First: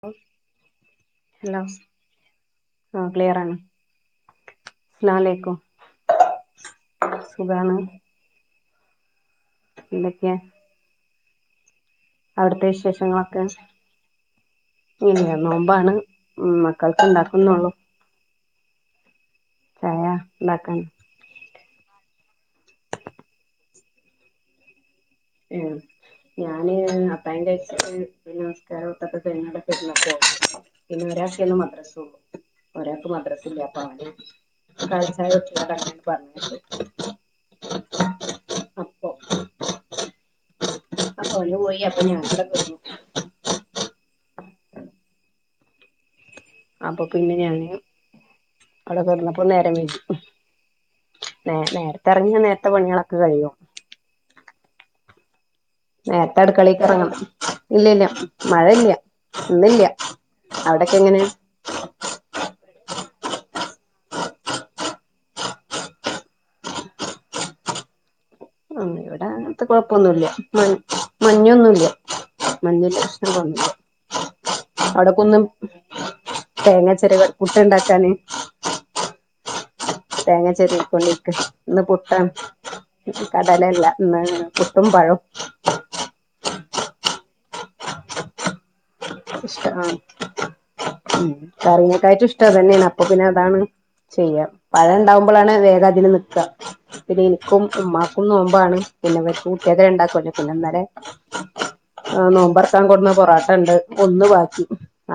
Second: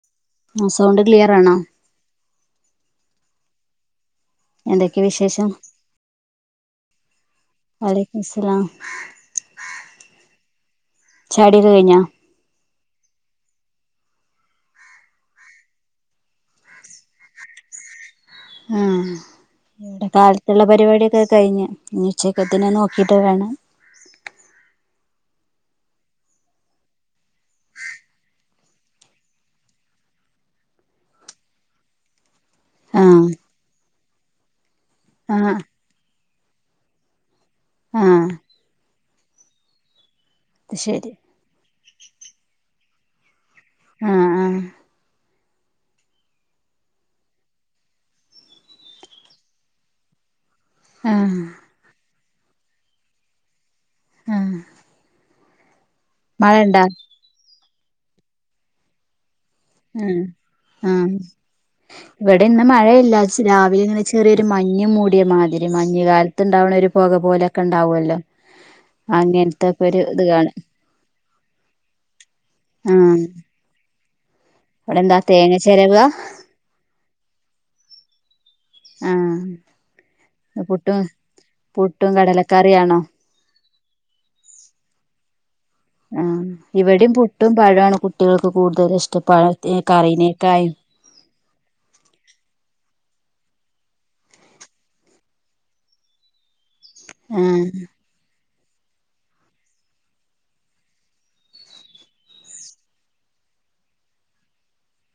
ഹ ആ sound clear ആണോ hello ആ ക്ലിയർ ആണ് എന്തൊക്കെയ വിശേഷം സുഖാണ് വാലൈ മുസ്സലാം എന്തൊക്കെയ ചായടി ഒക്കെ കഴിഞ്ഞോ അവിടുത്തെ വിശേഷങ്ങളൊക്കെ ഇല്ല നോമ്പാണ് മക്കൾക്ക് ഉണ്ടാക്കുന്നൊള്ളു ഏഹ് ചായ ഇവിടെ കാലത്തുള്ള ഉണ്ടാക്കാൻ പരിപാടിയൊക്കെ കഴിഞ്ഞു ഇഞ് ഉച്ചക്കത്തിന് നോക്കീറ്റ് വേണം ഏഹ് ഞാന് അത്തായം കഴിച്ചിട്ട് നിസ്ക്കാരം ഓത്തൊക്കെ കഴിഞ് അവിടെ കെടന്നക്ക പിന്നെ ഒരാക്കെ ഇന്ന് മദ്രസൊള്ളു ആ ഒരാക്ക് മദ്രസില്ല ഇല്ലാ അപ്പങ്ങനെ കാലി ചായ ആ കൊടുത്ത്ങ്ങാണ്ട് അങ്ങനേണ് പറഞ്ഞയച്ചു ആഹ് അപ്പൊ അത് ശെരി ഓനും പോയി അപ്പൊ ഞാനവിടെ കെടന്നു. ആഹ് ആഹ് അപ്പൊ പിന്നെ ഞാന് അവിടെ കെടന്നപ്പളും നേരം വെയ്കി ആ നേ നേരത്തെ എറങ്ങി നേരത്തെ പണിയാളൊക്കെ കഴിയും ആഹ് നേർത്തെ അടുകളീക്ക് എറങ്ങണം ഇല്ല ഇല്ല മഴല്ല ഇന്നില്ല ആ അവിടൊക്കെ ആ എങ്ങനെ ഇവിടെ ഇന്ന് മഴയില്ല ചെ രാവിലെ ഇങ്ങനെ ചെറിയൊരു മഞ് മൂടിയ മാതിരി മഞ്ഞുകാല ത്ത്ണ്ടാവണെ ഒരു പൊക പോലെക്കെ ഇണ്ടാവുമല്ലോ ഉം ഇവിടെ അങ്ങത്തെ കൊഴപ്പൊന്നുല്ല കാണും മ മഞ്ഞൊന്നുല്ല മഞ്ഞിന്റെ ആ പ്രശ്നങ്ങളൊന്നുല്ല അവിടെ എന്താ അവിടെക്കൊന്ന് തേങ്ങ ചെരവ തേങ്ങാ ചെരകൽ പുട്ട് ഇണ്ടാക്കാന് ആഹ് തേങ്ങാ ചെരകിക്കൊണ്ടിരിക്ക് ഇന്ന് പുട്ടാണ്. കടലക്കറിയാണോ കടലല്ല ഇന്ന് പുട്ടും പഴേം. ആഹ്, ഇവടിം പുട്ടും പഴാണ് കുട്ട്യാൾക്ക് കൂട്തല്ഷ്ടം പഴത്തി ഇഷ്ടം ആഹ് കറീനെക്കായിം. ഉം, കറിനെക്കായിറ്റു ഇഷ്ടം അത് തന്നെണ് അപ്പൊ പിന്നെ അതാണ് ചെയ്യാം പഴണ്ടാവുമ്പളാണ് വേഗം അതിന് ന്ന്ക്കാ പിന്നെ ഇൻക്കും ആഹ് ഉമ്മാ ക്കും നോമ്പാണ് പിന്നെ വര്ക്ക് കുട്ട്യേക്ക് രണ്ടാക്കുല്ലേ പിന്നെ ന്നലെ ആ നോമ്പർക്കാം കൊട്ന്ന പൊറാട്ടണ്ട്. ഒന്ന് ബാക്കി,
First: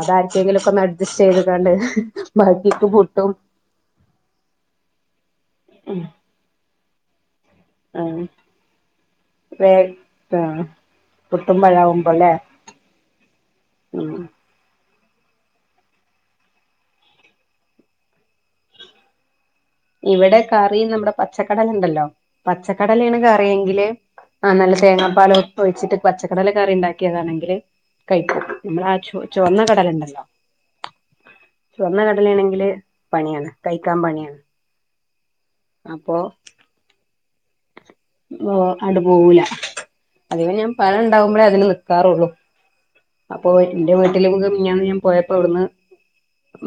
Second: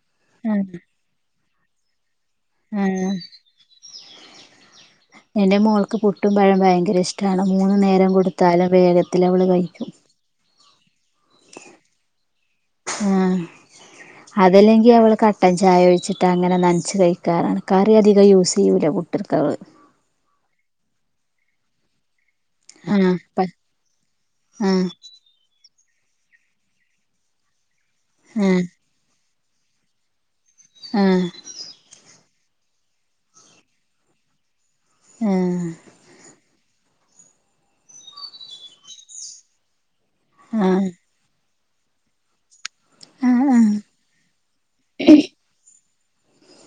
അതാര്ക്കെങ്കിലൊക്ക ആഹ് ഒന്ന് അഡ്ജസ്റ്റ് ചെയ്ത്ങ്ങാണ്ട് ബാക്കിക്ക് ആഹ് പുട്ടും എന്റെ മോൾക്ക് പുട്ടും പഴം ഭയങ്കര ഇഷ് ട്ടാണ് മൂന്ന് നേരം കൊടുത്താലും വേഗത്തിലവള് വേ കയ്ക്കും. ആഹ് പുട്ടും പഴാവുംമ്പലെ. ആഹ്. അതല്ലെങ്കി അവള് കട്ടൻ ചായ ഒയ്ച്ചിട്ട് അങ്ങനെ ന്നൻച്ച് കയ്ക്കാറാണ് കറി അധികം യൂസിയ്യൂലാ പു [unintelligible] ഇവടെ കറി ന്നമ്മടേ പച്ചക്കടലണ്ടല്ലോ. ആഹ് പച്ചക്കടലേണ് പ കറിയെങ്കില് ആഹ് നല്ല തേങ്ങാപ്പാല് ഒ ഒഴിച്ചിട്ട് പച്ചക്കടല കറി ണ്ടാക്കിയതാണെങ്കില് കയ് ഉം. ന്നമ്മള ആ ചു ചുവന്ന കടലണ്ടല്ലോ? ആഹ്. ചുവന്ന കടലേണെങ്കില് പണിയാണ് കയ്ക്കാം പണിയാണ്. ഏഹ്. അപ്പൊ ഓഹ് അട് പോവൂല അതേമാരി ഞാം ആഹ് പഴണ്ടാവുംമ്പളെ അതിന് ന്ന്ക്കാറൊള്ളു. ആഹ് അപ്പൊ ആഹ് ന്റെ വീട്ടില് മിഞാന്ന് ഞാൻ പോയപ്പോ ഇവ്ട്ന്ന്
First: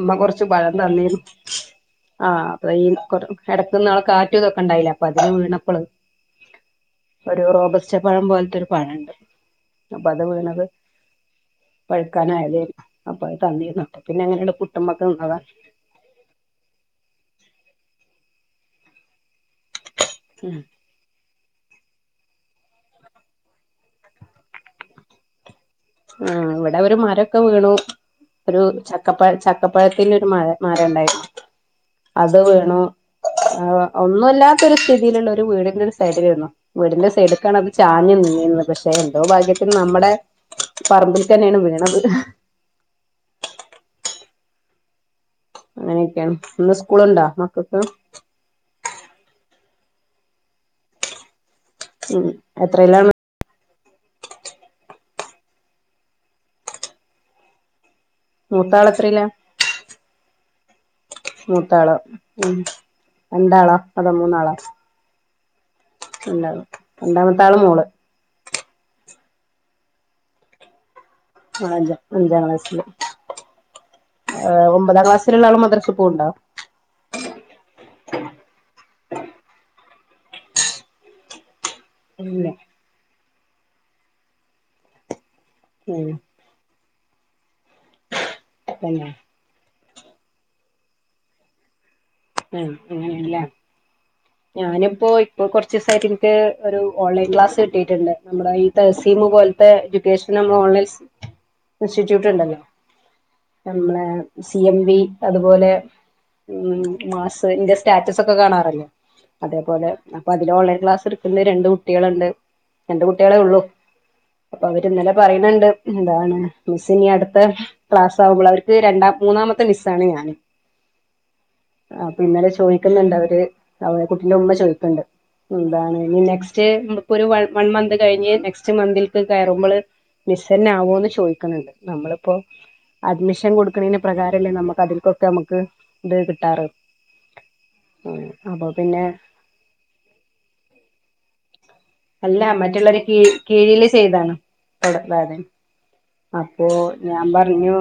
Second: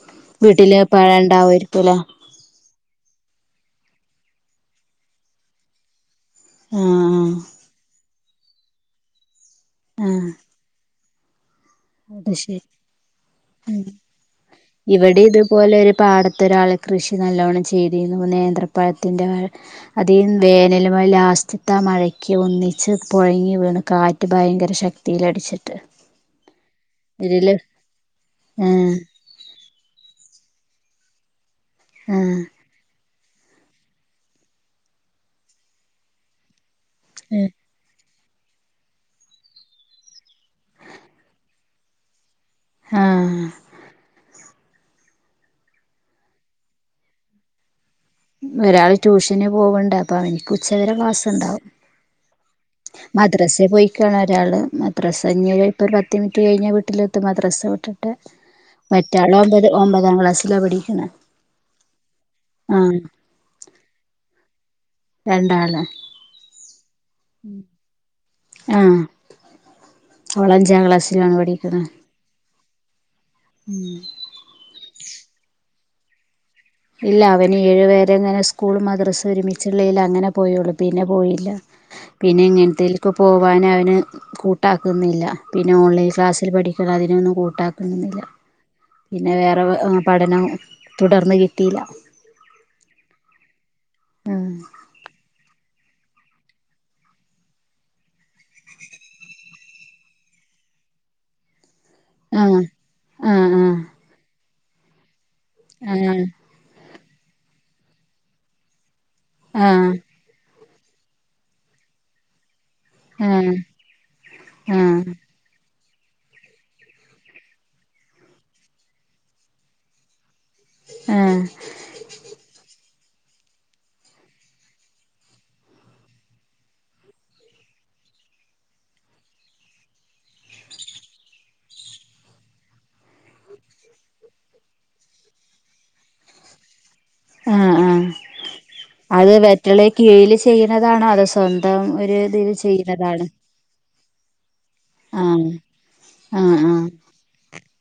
മ്മ കൊർച്ച് പഴം വീട്ടില് തന്നീന്നു. ഉണ്ടാവുമായിരിക്കുംല്ലേ ആഹ് അപ്പ ഈ എടക്ക്ന്നാള് കാറ്റും ഇതൊക്കണ്ടായിലെ അപ്പൊ അതിന് വീണപ്പള് ആഹ് ഒരു റോബസ്റ്റ് പഴം പോൽത്തെരു പഴണ്ട് അപ്പൊ അത് ആഹ് വീണത് അത് ശരി, പഴുക്കാനായതേരുന്നു അപ്പൊ അത് തന്നിരുന്നു അപ്പൊ പിന്നെ അങ്ങനെണ്ട് പുട്ടുമ്മക്ക് ഇവടി നിന്നതാ ഇതുപോലെ ഒരു പാടത്തൊരാള് കൃഷി ന്നല്ലോണം ചെയ്തീന്നു നേന്ത്രപ്പഴത്തിന്റെ വാഴ [unintelligible] ഉം വേനലും ലാസ്റ്റ്ത്താ ആഹ് മഴയ്ക്ക് ഒന്നിച്ച് പോഴങ്ങി വീണ് കാറ്റ് ഭയങ്കര ശക്തീലടിച്ചിട്ട്. ആഹ് ഇവടെ ഒരു മരക്കെ വീണു ഒരു ആഹ് ചക്കപ്പയ ച ചക്കപ്പഴത്തിന്റെ ഒരു മഴ മരണ്ടായ്ര്ന്നു അത് ആഹ് വീണു. ആഹ് ഒന്നുല്ലാത്ത ഒരു സ്ഥിതീല്ള്ള ഒരു വീടിന്റെ ഒരു സൈഡിലെര്ന്നു വീടിന്റെ സൈഡ്ക്കാണത് ചാഞ് ന്ന്ന്നീന്ന് പക്ഷെ എന്തോ ഭാഗ്യത്തിന് ന്നമ്മടെ പറമ്പിൽക്കന്നേണ് വീണത്. ആഹ്. അങ്ങനെക്കേണ് ന്ന് സ്കൂള്ണ്ടോ മക്കക്ക്? ഒരാള് ട്യൂഷന് പോവ്ണ്ട് അപ്പൊ അവൻക്ക് ഉച്ചവരെ ക്ലാസ്സ്ണ്ടാവും. ഉം എത്രീലാണ്. മദ്രസേ പോയിക്കാണ് ഒരാള് മദ്രസ ഇഞ്ഞി ഇപ്പോ ഒരു പത്തിൻറ്റ് കയ്ഞ്ഞാ വീട്ടിലെത്തും മദ്രസ വ്ട്ട് മൂത്താള് എത്രയിലാ മറ്റാള് ഒമ്പത് ഒമ്പതാം ക്ലാസ്സ്ലാ പഠിക്ക്ണ്. മൂത്താളോ ഉം രണ്ടാളാ അതോ മൂന്നാളാ? രണ്ടാള്. രണ്ടാള് രണ്ടാമത്താള് മോള്. ആഹ് അവളഞ്ചാം ക്ലാസ് ആഹ് അഞ്ച അഞ്ചാം ക്ലാസില്. ഉം. ഏഹ് ഒമ്പതാം ക്ലാസ്സില്ള്ള ആള് മദ്രസ്സ് പോവ്ണ്ടോ? ഇല്ല അവന് ഏഴു വെരെ ഇങ്ങനെ സ്കൂളും മദ്രസും ഒരുമിച്ച്ള്ളേല് അങ്ങനെ പോയുള്ളൂ. പിന്നെ പോയില്ല. പിന്നെ ഇല്ല ഇങ്ങൻത്തേലൊക്കെ പോവാൻ അവന് കൂട്ടാക്ക്ന്നില്ല. പിന്നെ ഉം ഓൺലൈൻ ക്ലാ സിൽ പഠിക്കണം അതിനൊന്നും കൂട്ടാക്കുന്നൊന്നില്ല. തന്നെ. പിന്നെ വേറെ ആഹ് പഠനം തുടർന്ന് കിട്ടീല്ല. ഏഹ് അങ്ങനേണ് ല്ലെ. ആ ഞാനിപ്പോ ഇപ്പോ കൊർ ച്ചീസായിട്ട് ഇൻക്ക് ഒരു ഓൺലൈൻ ക്ലാസ് കിട്ടീട്ട്ണ്ട്. നമ്മടെ ഈ തെഹ്സീം പോലത്തെ എഡ്യൂക്കേഷന് നമ്മൾ ഓൺലൈൻ [inaudible] ഇൻസ്റ്റിറ്റ്യൂട്ട് ആ ണ്ടല്ലോ ആ ആ നമ്മളെ സി എം വി അതുപോലെ ആ ഉം മാസ് ഇന്റെ സ്റ്റാറ്റസ് ഒക്കെ കാണാറ്ല്ലേ ആ അതേപോലെ അപ്പ അതില് ഓൺലൈൻ ക്ലാസ് ഇട്ക്കുന്ന്. രണ്ട് കുട്ട്യേള്ണ്ട്. രണ്ട് കുട്ട്യേളെ ഉള്ളു. അപ്പൊ ആ അവര് ഇന്നലെ പറയ്ണ് ണ്ട്. എന്താണ് മിസ് ഇനി അടുത്ത ക്ലാസ് ആകുമ്പള് അവർക്ക് രണ്ടാം മൂന്നാമത്തെ മിസ്സാണ് ഞാൻ. ഏഹ്. അപ്പൊ ഇന്നലെ ചോയിക്ക്ന്ന്ണ്ട് അവര് അവരെ കുട്ടിന്റെ ഉമ്മ ചോയിക്ക്ണ്ട്. എന്താണ് ഇനി നെക്സ്റ്റ് നമുക്ക് ഒരു വ വൺ മന്ത് കഴിഞ്ഞ് നെക്സ്റ്റ് മന്തിൽക്ക് കയറുമ്പള് മിസ്സെന്നെ ആവോന്ന് ചോയിക്ക് ണ് ണ്ട്. നമ്മളിപ്പോ അഡ്മിഷൻ കൊടുക്ക്ണേന് പ്രകാരല്ലേ നമുക്ക് അതിൽക്കൊക്കെ നമുക്ക് ഇത് കിട്ടാറ്. ആഹ് ആഹ്. അപ്പൊ പിന്നെ അത് വറ്റുള്ള കീഴിൽ ചെയ്യണതാണോ അതോ സ്വന്തം ഒരു അല്ല ഇതിൽ മറ്റുള്ളവര് കീ ചെയ്യ്ണതാണ്. കീഴില് ചെയ്താണ്. [unintelligible] ആ അപ്പോ ആ ഞാൻ പറഞ്ഞു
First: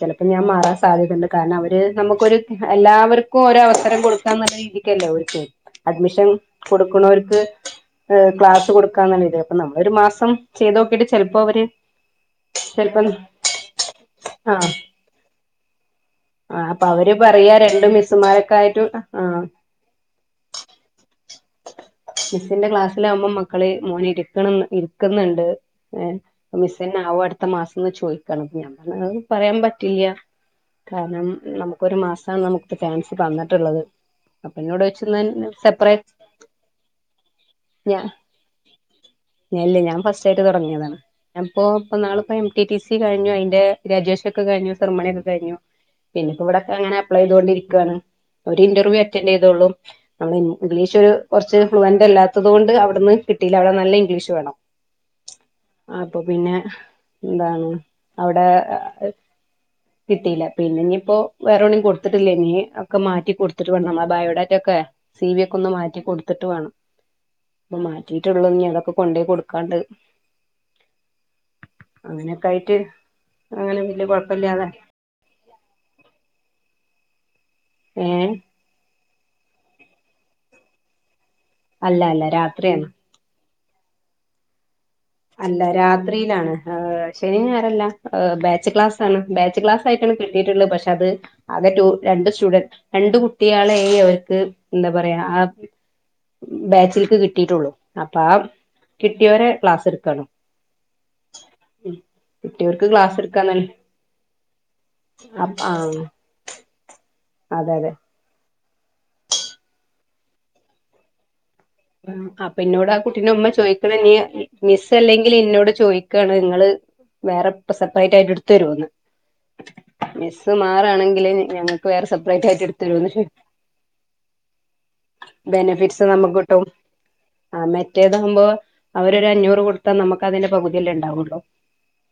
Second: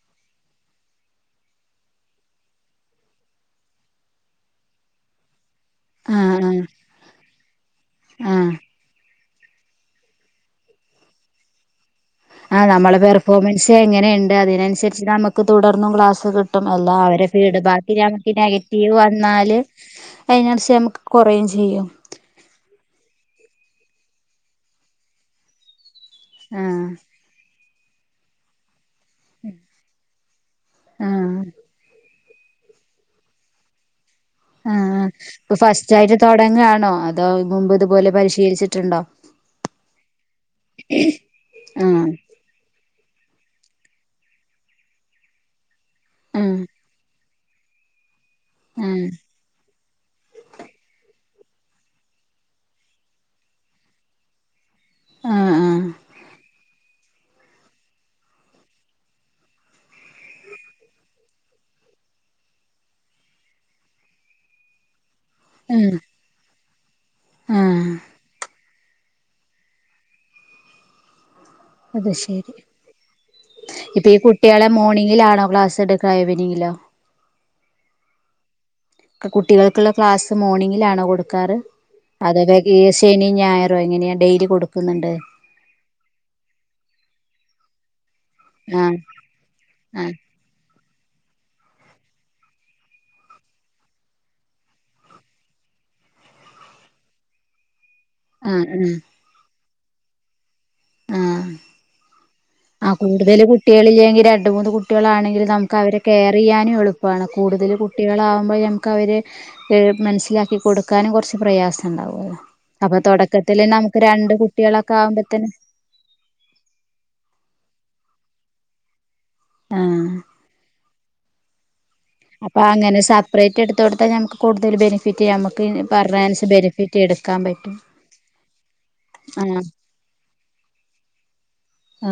ചിലപ്പം ഞാൻ മാറാൻ സാധ്യതണ്ട് കാരണം അവര് നമുക്കൊരു എല്ലാവർ ക്കും ഓരോ അവസരം കൊടുക്കാന്നുള്ള രീതിക്കല്ലേ ഓര്ക്ക് അഡ്മിഷൻ ആഹ് കൊടുക്ക്ണോര്ക്ക് ആഹ് ആഹ് ക്ലാസ് കൊടുക്കാന്ന്ള്ള രീതീല്. അപ്പം നമ്മളൊരു മാസം ചെയ്തോക്കിട്ട് ചെൽപ്പൊ അവര് ആഹ്. നമ്മളെ ചിലപ്പം പെർഫോമൻസ് എങ്ങനെ ഇണ്ട് ആഹ് അതിനനുസരിച്ച് നമുക്ക് തുടർന്നും ക്ലാസ് ക്കെ കിട്ടും. ആഹ് അപ്പൊ അല്ലാ അവര് അവരെ പറയാ രണ്ട് ഫീഡ്ബാക്കി നമുക്ക് മിസ്സുമാരൊക്കെ ആയിട്ട് നെഗറ്റീവ് ആഹ് വന്നാല് അപ്പയ്നനുസര്ച്ച് നമുക്ക് കൊറയും ചെയ്യും. മിസ്സിന്റെ ക്ലാസ്സിലാകുമ്പം മക്കള് മോന് ഇരിക്ണ് ഇരിക്ക്ന്ന്ണ്ട്. ഏഹ്. അപ്പം ആഹ് മിസ്സെന്നാവോ അടുത്ത മാസംന്ന് ചോയി ക്കാണ്. അപ്പം ഞാൻ പർഞ്ഞ് അത് പറയാൻ പറ്റില്ല കാരണം ആഹ് നമുക്കൊരു മാസാണ് നമുക്ക് ചാൻസ് തന്നിട്ടുള്ളത്. അപ്പൊ ന്നോട്ട് ചോയിച്ചു ന്നാ സെപ്പറേ തൊടങ്ങാണോ അതോ മുമ്പ് ഇതുപോലെ പരിശീലിച്ചിട്ട്ണ്ടോ? ഞ ഇല്ല ഞാൻ ഫസ്റ്റായിട്ട് തുടങ്ങിയതാണ്. ഞാൻ പ്പൊ ആഹ് ഇപ്പന്നാള് എം ടി ടി സി കഴിഞ്ഞു അയ്ന്റെ ഗ്രാജുവേഷൻ ഒക്കെ കഴിഞ്ഞു സെർമണിയൊക്കെ കഴിഞ്ഞു. പിന്നെപ്പ ആഹ് ഇവിടെക്ക അങ്ങനെ അപ്ലൈ ചെയ്തോണ്ടിരിക്കാണ്. ഒരു ഇൻ്റർവ്യൂ ആഹ് അറ്റൻഡെയ് തൊള്ളൂ. നമ്മളെ ഇൻ ഗ്ലീഷ് ഒരു കൊർച്ച് ഫ്ലുവന്റല്ലാ ത്തത് കൊണ്ട് അവിടുന്ന് കിട്ടീല്ല. അവിടെ നല്ല ഇംഗ്ലീഷ് വേണം. ആഹ് ആഹ് അപ്പൊ പിന്നെ, എന്താണ് അവ്ടെ കിട്ടീല്ല. പിന്നെഞ്ഞ്പ്പോ വേറെ എവ്ണിം കൊട്ത്തിട്ടില്ല. ഇനി ഒക്കെ മാറ്റി കൊടുത്തിട്ട് വേണം നമ്മളെ ബയോഡാറ്റൊക്കെ. സി വി ഒക്കൊന്ന് ആഹ് മാറ്റി കൊടുത്തിട്ട് വേണം. ഇപ്പം ആഹ് മാറ്റിയിട്ടൊള്ളൂ ഇഞ്ഞ് അതൊക്കെ കൊണ്ടേയ് കൊടുക്കാണ്ട്. അത് അങ്ങനെയൊക്കെ ശെരി ആയിട്ട് അങ്ങനെ വല്യ ഇപ്പൊ ഈ കുഴപ്പമില്ലാതെ കുട്ടികളെ മോർണിങ്ങിലാണോ ക്ലാസ്സ് എടുക്ക ഇവെനിംഗിലോ ഏ കുട്ടികൾക്കുള്ള ക്ലാസ് മോർണിങ്ങിലാണോ കൊടുക്കാറ് അല്ല അല്ല അതോ രാത്രിയാണ് ശനി ഞായറും എങ്ങനെയ ഡെയിലി കൊടുക്കുന്നുണ്ട് അല്ല രാത്രിയിലാണ് ശനി ഞായർ അല്ല ബാച്ച് ആഹ് ക്ലാസ്സണ് ബാച്ച് ക്ലാസ് ആഹ് ആയിട്ടാണ് കിട്ടിട്ടുള്ളത് പക്ഷേ അത് അകെ രണ്ട് സ്റ്റുഡന്റ് രണ്ട് കുട്ടികളായി അവർക്ക് എന്താ പറയാ ആ ബാച്ചിൽക്ക് കിട്ടിയിട്ടുള്ളൂ അപ്പൊ ആ ആഹ് ആഹ് കിട്ടിയവരെ ക്ലാസ് എടുക്കാണ് കുട്ടികൾക്ക് ആ ക്ലാസ് കൂടുതൽ എടുക്കാന്നല്ല കുട്ടികൾ ഇല്ലെങ്കിൽ രണ്ട് മൂന്ന് കുട്ടികളാണെങ്കിൽ അപ്പ നമുക്ക് അവരെ ആഹ് കെയർ ചെയ്യാനും എളുപ്പാ എളുപ്പാണ് കൂടുതൽ അതെ അതെ കുട്ടികളകുമ്പോൾ നമുക്ക് അവരെ മനസ്സിലാക്കി കൊടുക്കാനും കുറച്ച് പ്രയാസം ഉണ്ടാവുമല്ലോ അപ്പ ഇന്നോട് ആ അപ്പൊ കുട്ടീന്റെ ഉമ്മ തുടക്കത്തില് ചോദിക്കണ നമുക്ക് നീ രണ്ട് മിസ് കുട്ടികളൊക്കെ അല്ലെങ്കിൽ ആകുമ്പോത്തന്നെ എന്നോട് ചോയ്ക്ക ആണ് നിങ്ങള് വേറെ സെപ്പറേറ്റ് ആയിട്ട് എടുത്ത്‌ തരുവോന്ന് ആഹ് മിസ്സ് മാറാണെങ്കില് ഞങ്ങക്ക് വേറെ സെപ്പറേറ്റ് അപ്പൊ ആയിട്ട് എടുത്ത് അങ്ങനെ തരോന്ന് ചോദി സെപ്പറേറ്റ് എടുത്ത് കൊടുത്താ ഞമുക്ക് കൂടുതൽ ബെനിഫിറ്റ് നമുക്ക് ബെനിഫിറ്റ്സ് പറഞ്ഞ നമുക്ക് അനുസരിച് ആ മറ്റേത് ആകുമ്പോ അവര് ഒരു അഞ്ഞൂറ് ആഹ് കൊടുക്കും കൊടുത്താ നമുക്കതിന്റെ പകുതി അല്ലേ ഉണ്ടാവുള്ളൂ ആ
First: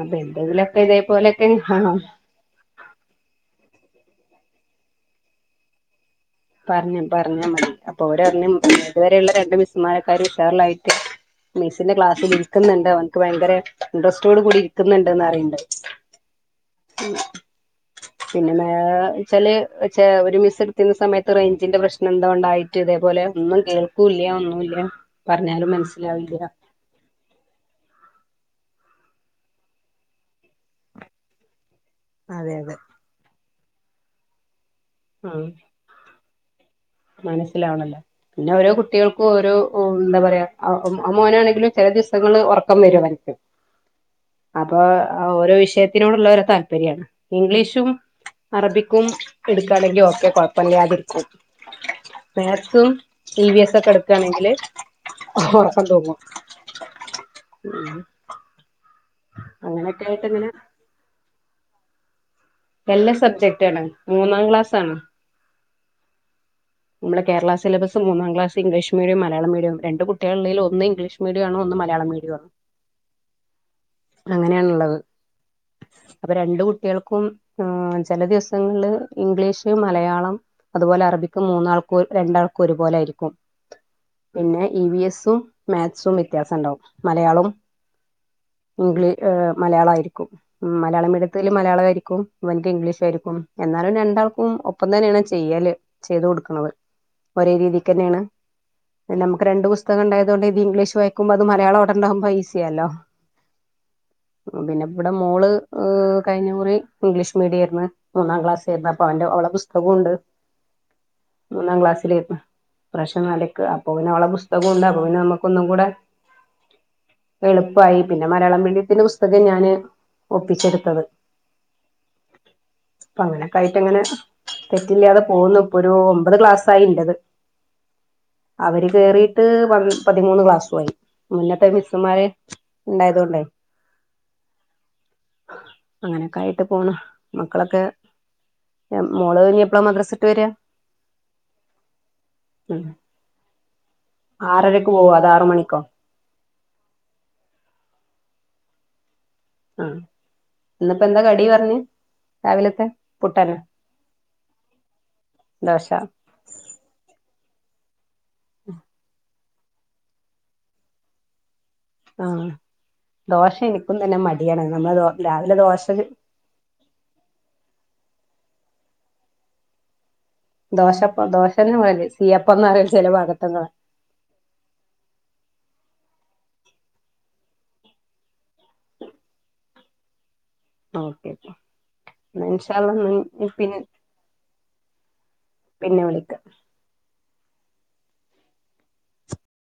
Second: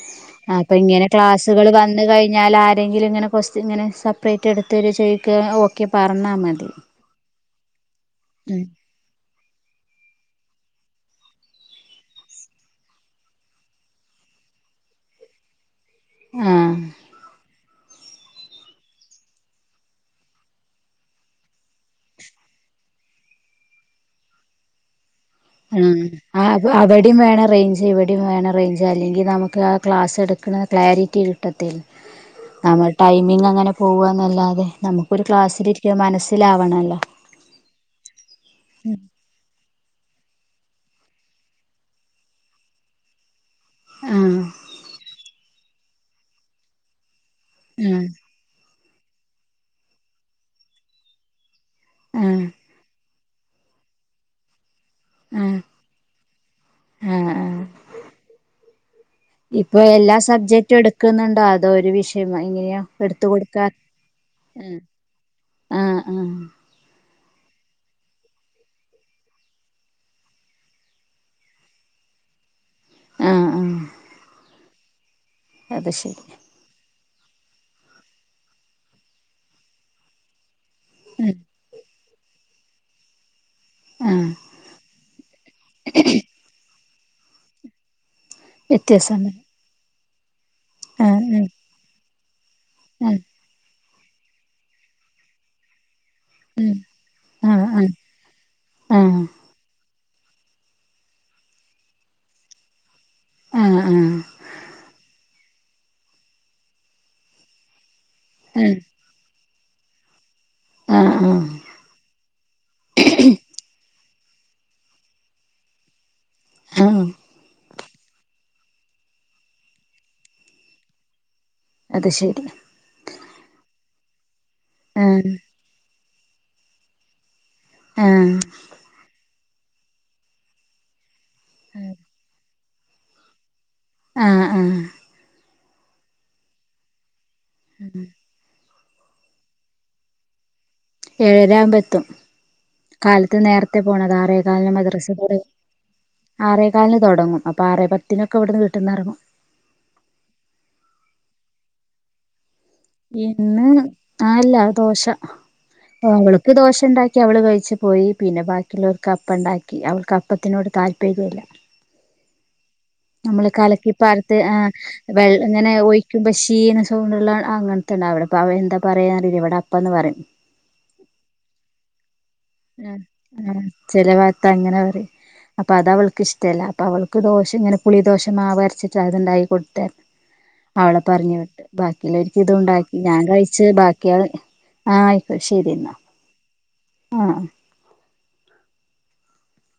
അപ്പൊ അപ്പൊ എന്തെങ്കിലുമൊക്കെ ഇങ്ങനെ ഇതേപോലെയൊക്കെ ക്ലാസ്സുകൾ ആഹ് വന്ന് കഴിഞ്ഞ കഴിഞ്ഞാൽ ആരെങ്കിലും ഇങ്ങനെ കുറച്ച് ഇങ്ങനെ സെപ്പറേറ്റ് എടുത്ത് തരോ എന്ന് ചോദിച്ചാൽ ഓക്കെ പറഞ്ഞാൽ മതി. പറഞ്ഞ് പറഞ്ഞ മതി അപ്പൊ ഓര് പറഞ്ഞു ഉം ഇതുവരെയുള്ള രണ്ട് മിസ്മാരെകാളും ഉഷാറായിട്ട് മിസിന്റെ ക്ലാസ്സിൽ ഇരിക്കുന്നുണ്ട് അവനക്ക് ഭയങ്കര ഇൻട്രസ്റ്റോട് കൂടി ഇരിക്കുന്നുണ്ട്ന്ന് പറയ്ണ്ട് ആഹ് പിന്നെന്താച്ചാല് ഒരു മിസ് എടുക്കുന്ന സമയത്ത് റേഞ്ചിന്റെ പ്രശ്നം എന്താ ഉണ്ടായിട്ട് ഇതേപോലെ ഒന്നും കേൾക്കൂല്ല ഒന്നുംല്ല ഉം ആഹ് അവിടെയും വേണം റേഞ്ച് ഇവിടെയും വേണം റേഞ്ച് അല്ലെങ്കിൽ നമുക്ക് ആ ക്ലാസ് എടുക്കുന്ന ക്ലാരിറ്റി അതെ അതെ നമ്മൾ ടൈമിംഗ അങ്ങനെ പോവാ ന്നല്ലാതെ നമുക്കൊരു ഉം ക്ലാസ്സിൽ അത് മനസ്സിലാവണല്ലോ മനസ്സിലാവണല്ലോ പിന്നെ ഓരോ കുട്ടികൾക്കും ഓരോ എന്താ പറയാ ആ മോനാണെങ്കിലും ചില ദിവസങ്ങൾ ഉറക്കം വരും അവന്ക്‌ [inaudible] ആഹ് അപ്പൊ ഓരോ വിഷയത്തിനോടുള്ള ഓരോ താല്പര്യമാണ് ഇംഗ്ലീഷും ആഹ് അറബിക്കും എടുക്കുകയാണെങ്കിലും ഒക്കെ കുഴപ്പമില്ലാതിരിക്കും ആഹ് മാത്‍സ് ഉം ഇ വി എസ് ഒക്കെ എടുക്കയാണെങ്കില് ആഹ് ഉറക്കം തൂങ്ങും ആഹ് ആഹ് ഇപ്പൊ അങ്ങനെയൊക്കെ എല്ലാ ആയിട്ട് ഇങ്ങനെ സബ്ജക്ടും എടുക്കുന്നുണ്ടോ അതോ ഒരു വിഷയം എങ്ങനെയാ എല്ലാ എടുത്ത് സബ്ജക്റ്റ് കൊൊടുക്കാ ആണ് മൂന്നാം ക്ലാസ് ആണ് ആഹ് ആ നമ്മുടെ കേരള സിലബസ് മൂന്നാം ക്ലാസ് ഇംഗ്ലീഷ് മീഡിയ മലയാള മീഡിയ രണ്ട് കുട്ടികളള്ളിൽ ഒന്ന് ഇംഗ്ലീഷ് മീഡിയാണ് ഒന്ന് മലയാള മീഡിയ ആണ് ആ ആ അങ്ങനെയണുള്ളത് ശരി അപ്പൊ രണ്ട് കുട്ടികൾ ഇനിക്കും ചില ദിവസങ്ങളിൽ ഇംഗ്ലീഷ് മലയാളം അതുപോലെ ഉം അറബിക്കും മൂന്നാൾക്കും രണ്ടാൾക്കും ഒരുപോലെ ആയിരിക്കും ആ പിന്നെ ഇ വി എസും മാത്‌സും വ്യത്യാസം ണ്ടാവും മലയാളവും ഇംഗ്ലീ വ്യത്യാസണ്ട് ഏ മലയാളയിരിക്കും മലയാളം ആഹ് ആഹ് മീഡിയത്തിൽ മലയാളയിരിക്കും ഇവന്ക്ക് ആഹ് ഇംഗ്ലീഷായിരിക്കും എന്നാലും രണ്ടാൾക്കും ഒപ്പം തന്നെയാണ് ചെയ്യാല് ചെയ്ത് കൊടുക്ക ക്ക്ണത് ഉം ഒരേ ആഹ് ആഹ് രീതിക്ക് തന്നേണ് ആഹ് നമക്ക് രണ്ട് പുസ്ത- പുസ്തകം ണ്ടായതൊണ്ട് ഇത് ഇംഗ്ലീഷ് വായിക്കുമ്പോ അത് മലയാളം ണ്ടാവുമ്പോൾ ഈസി അലോ ആ അ പിന്നെ വ്ടെ മോള് കഴിഞ്ഞ കുറി ഇംഗ്ലീഷ് മീഡിയം ആയിര്ന്ന് മൂന്നാം ക്ലാസ് ആയിര്ന്ന് പ്പം അവന്റെ അവള്ടെ പുസ്തകുണ്ട് അ ആ ഒന്നാം ക്ലാസിൽ ഇപ്രാവശ്യം നാല്ക്ക് അപ്പൊ പിന്നെ അവള്ടെ പുസ്തകുണ്ട് അപ്പൊ പിന്നെ നമുക്കൊന്നും കൂടെ ഹം എളുപ്പമായി പിന്നെ മലയാളം മീഡിയത്തിന്റെ പുസ്തകം ഞാൻ ഒപ്പിച്ചെട്‌ത്തത് അത് ശരി അപ്പ അങ്ങനെയൊക്കെ ആയിട്ട് അങ്ങനെ തെറ്റില്ലാതെ ആഹ് പോകുന്നു ഇപ്പൊ ഒരു ഒമ്പത് ക്ലാസ്സായി ഇൻ്റേത് ആ അവര് കേറീട്ട് പ പതിമൂന്ന് ക്ലാസുമായി മുന്നത്തെ മിസ്സുമാര് ണ്ടായതൊണ്ടേ ആ അ അങ്ങനെ ഒക്കായിട്ട് പോണ് മക്കളൊക്കെ മോള് ഇനി എപ്പളാ മദ്രസ വിട്ട് വരാ ഏഴര ആവുമ്പോ എത്തും ഉം കാലത്ത് നേരത്തെ പോണത ആറേ കാലന് ആറരക്ക് മദ്രസ പോവും അത് പോ ആറ് മണിക്കോ ആറേക്കാലിന് തൊടങ്ങും അപ്പൊ ആറേ പത്തിനൊക്കെവ്ട്‌ന്ന് വീട്ട്ന്ന് എറ്ങ്ങും ആ ന്നിപ്പോ ന്താ കടി പറഞ്ഞെ രാവിലത്തെ പുട്ടന്നെ ഇന്ന് ആല്ല ദോശ ദോശ [unintelligible] ക്ക് ദോശ ണ്ടാക്കി അവള് കഴിച്ച് പോയി പിന്നെ ബാക്കിയുള്ളവർക്ക് അപ്പ ണ്ടാക്കി അവൾക്ക് അപ്പത്തിനോട് താല്പര്യല്ല ആ നമ്മൾ കലക്കി പാർത്ത് ആ നമ്മള് വെ രാവിലെ ഇങ്ങനെ ദോശ ഒഴിക്കുമ്പോ ശീ ന് സൗണ്ട് ചൂട്‌ള്ള അങ്ങന്ത്തെ ണ്ടാവില്ലേ അവിടെ ന്താ പറയാനറിയില്ല ഇവിടെ അപ്പന്ന് പറയും ദോശപ്പം ദോശൻ്റെ വല്യ ശീയഅപ്പം ന്ന് ചിലഭാഗത്ത് അങ്ങനെ പറയും അപ്പൊ അത് അവൾക്ക് ഇഷ്ടമല്ല അപ്പൊ അത് അവൾക്ക് അത് ഇഷ്ട്ടല്ല അവൾക്ക് ദോശ ങ്ങനെ പുളിദോശ മാവ് അരച്ചിട്ട് അതുണ്ടാക്കി കൊടുത്ത് അവളെ ഓക്കെ പറഞ്ഞ് വിട്ട് ബാക്കിയുള്ളവർക്ക് ന്നാ ഇത് ഇൻഷാ അള്ളാ ണ്ടാക്കി ഞാൻ ന്ന് കഴിച്ച ബാക്കിയ ആയിക്കോ ശരി ന്നാ പിന്നെ വിളിക്കാം ആ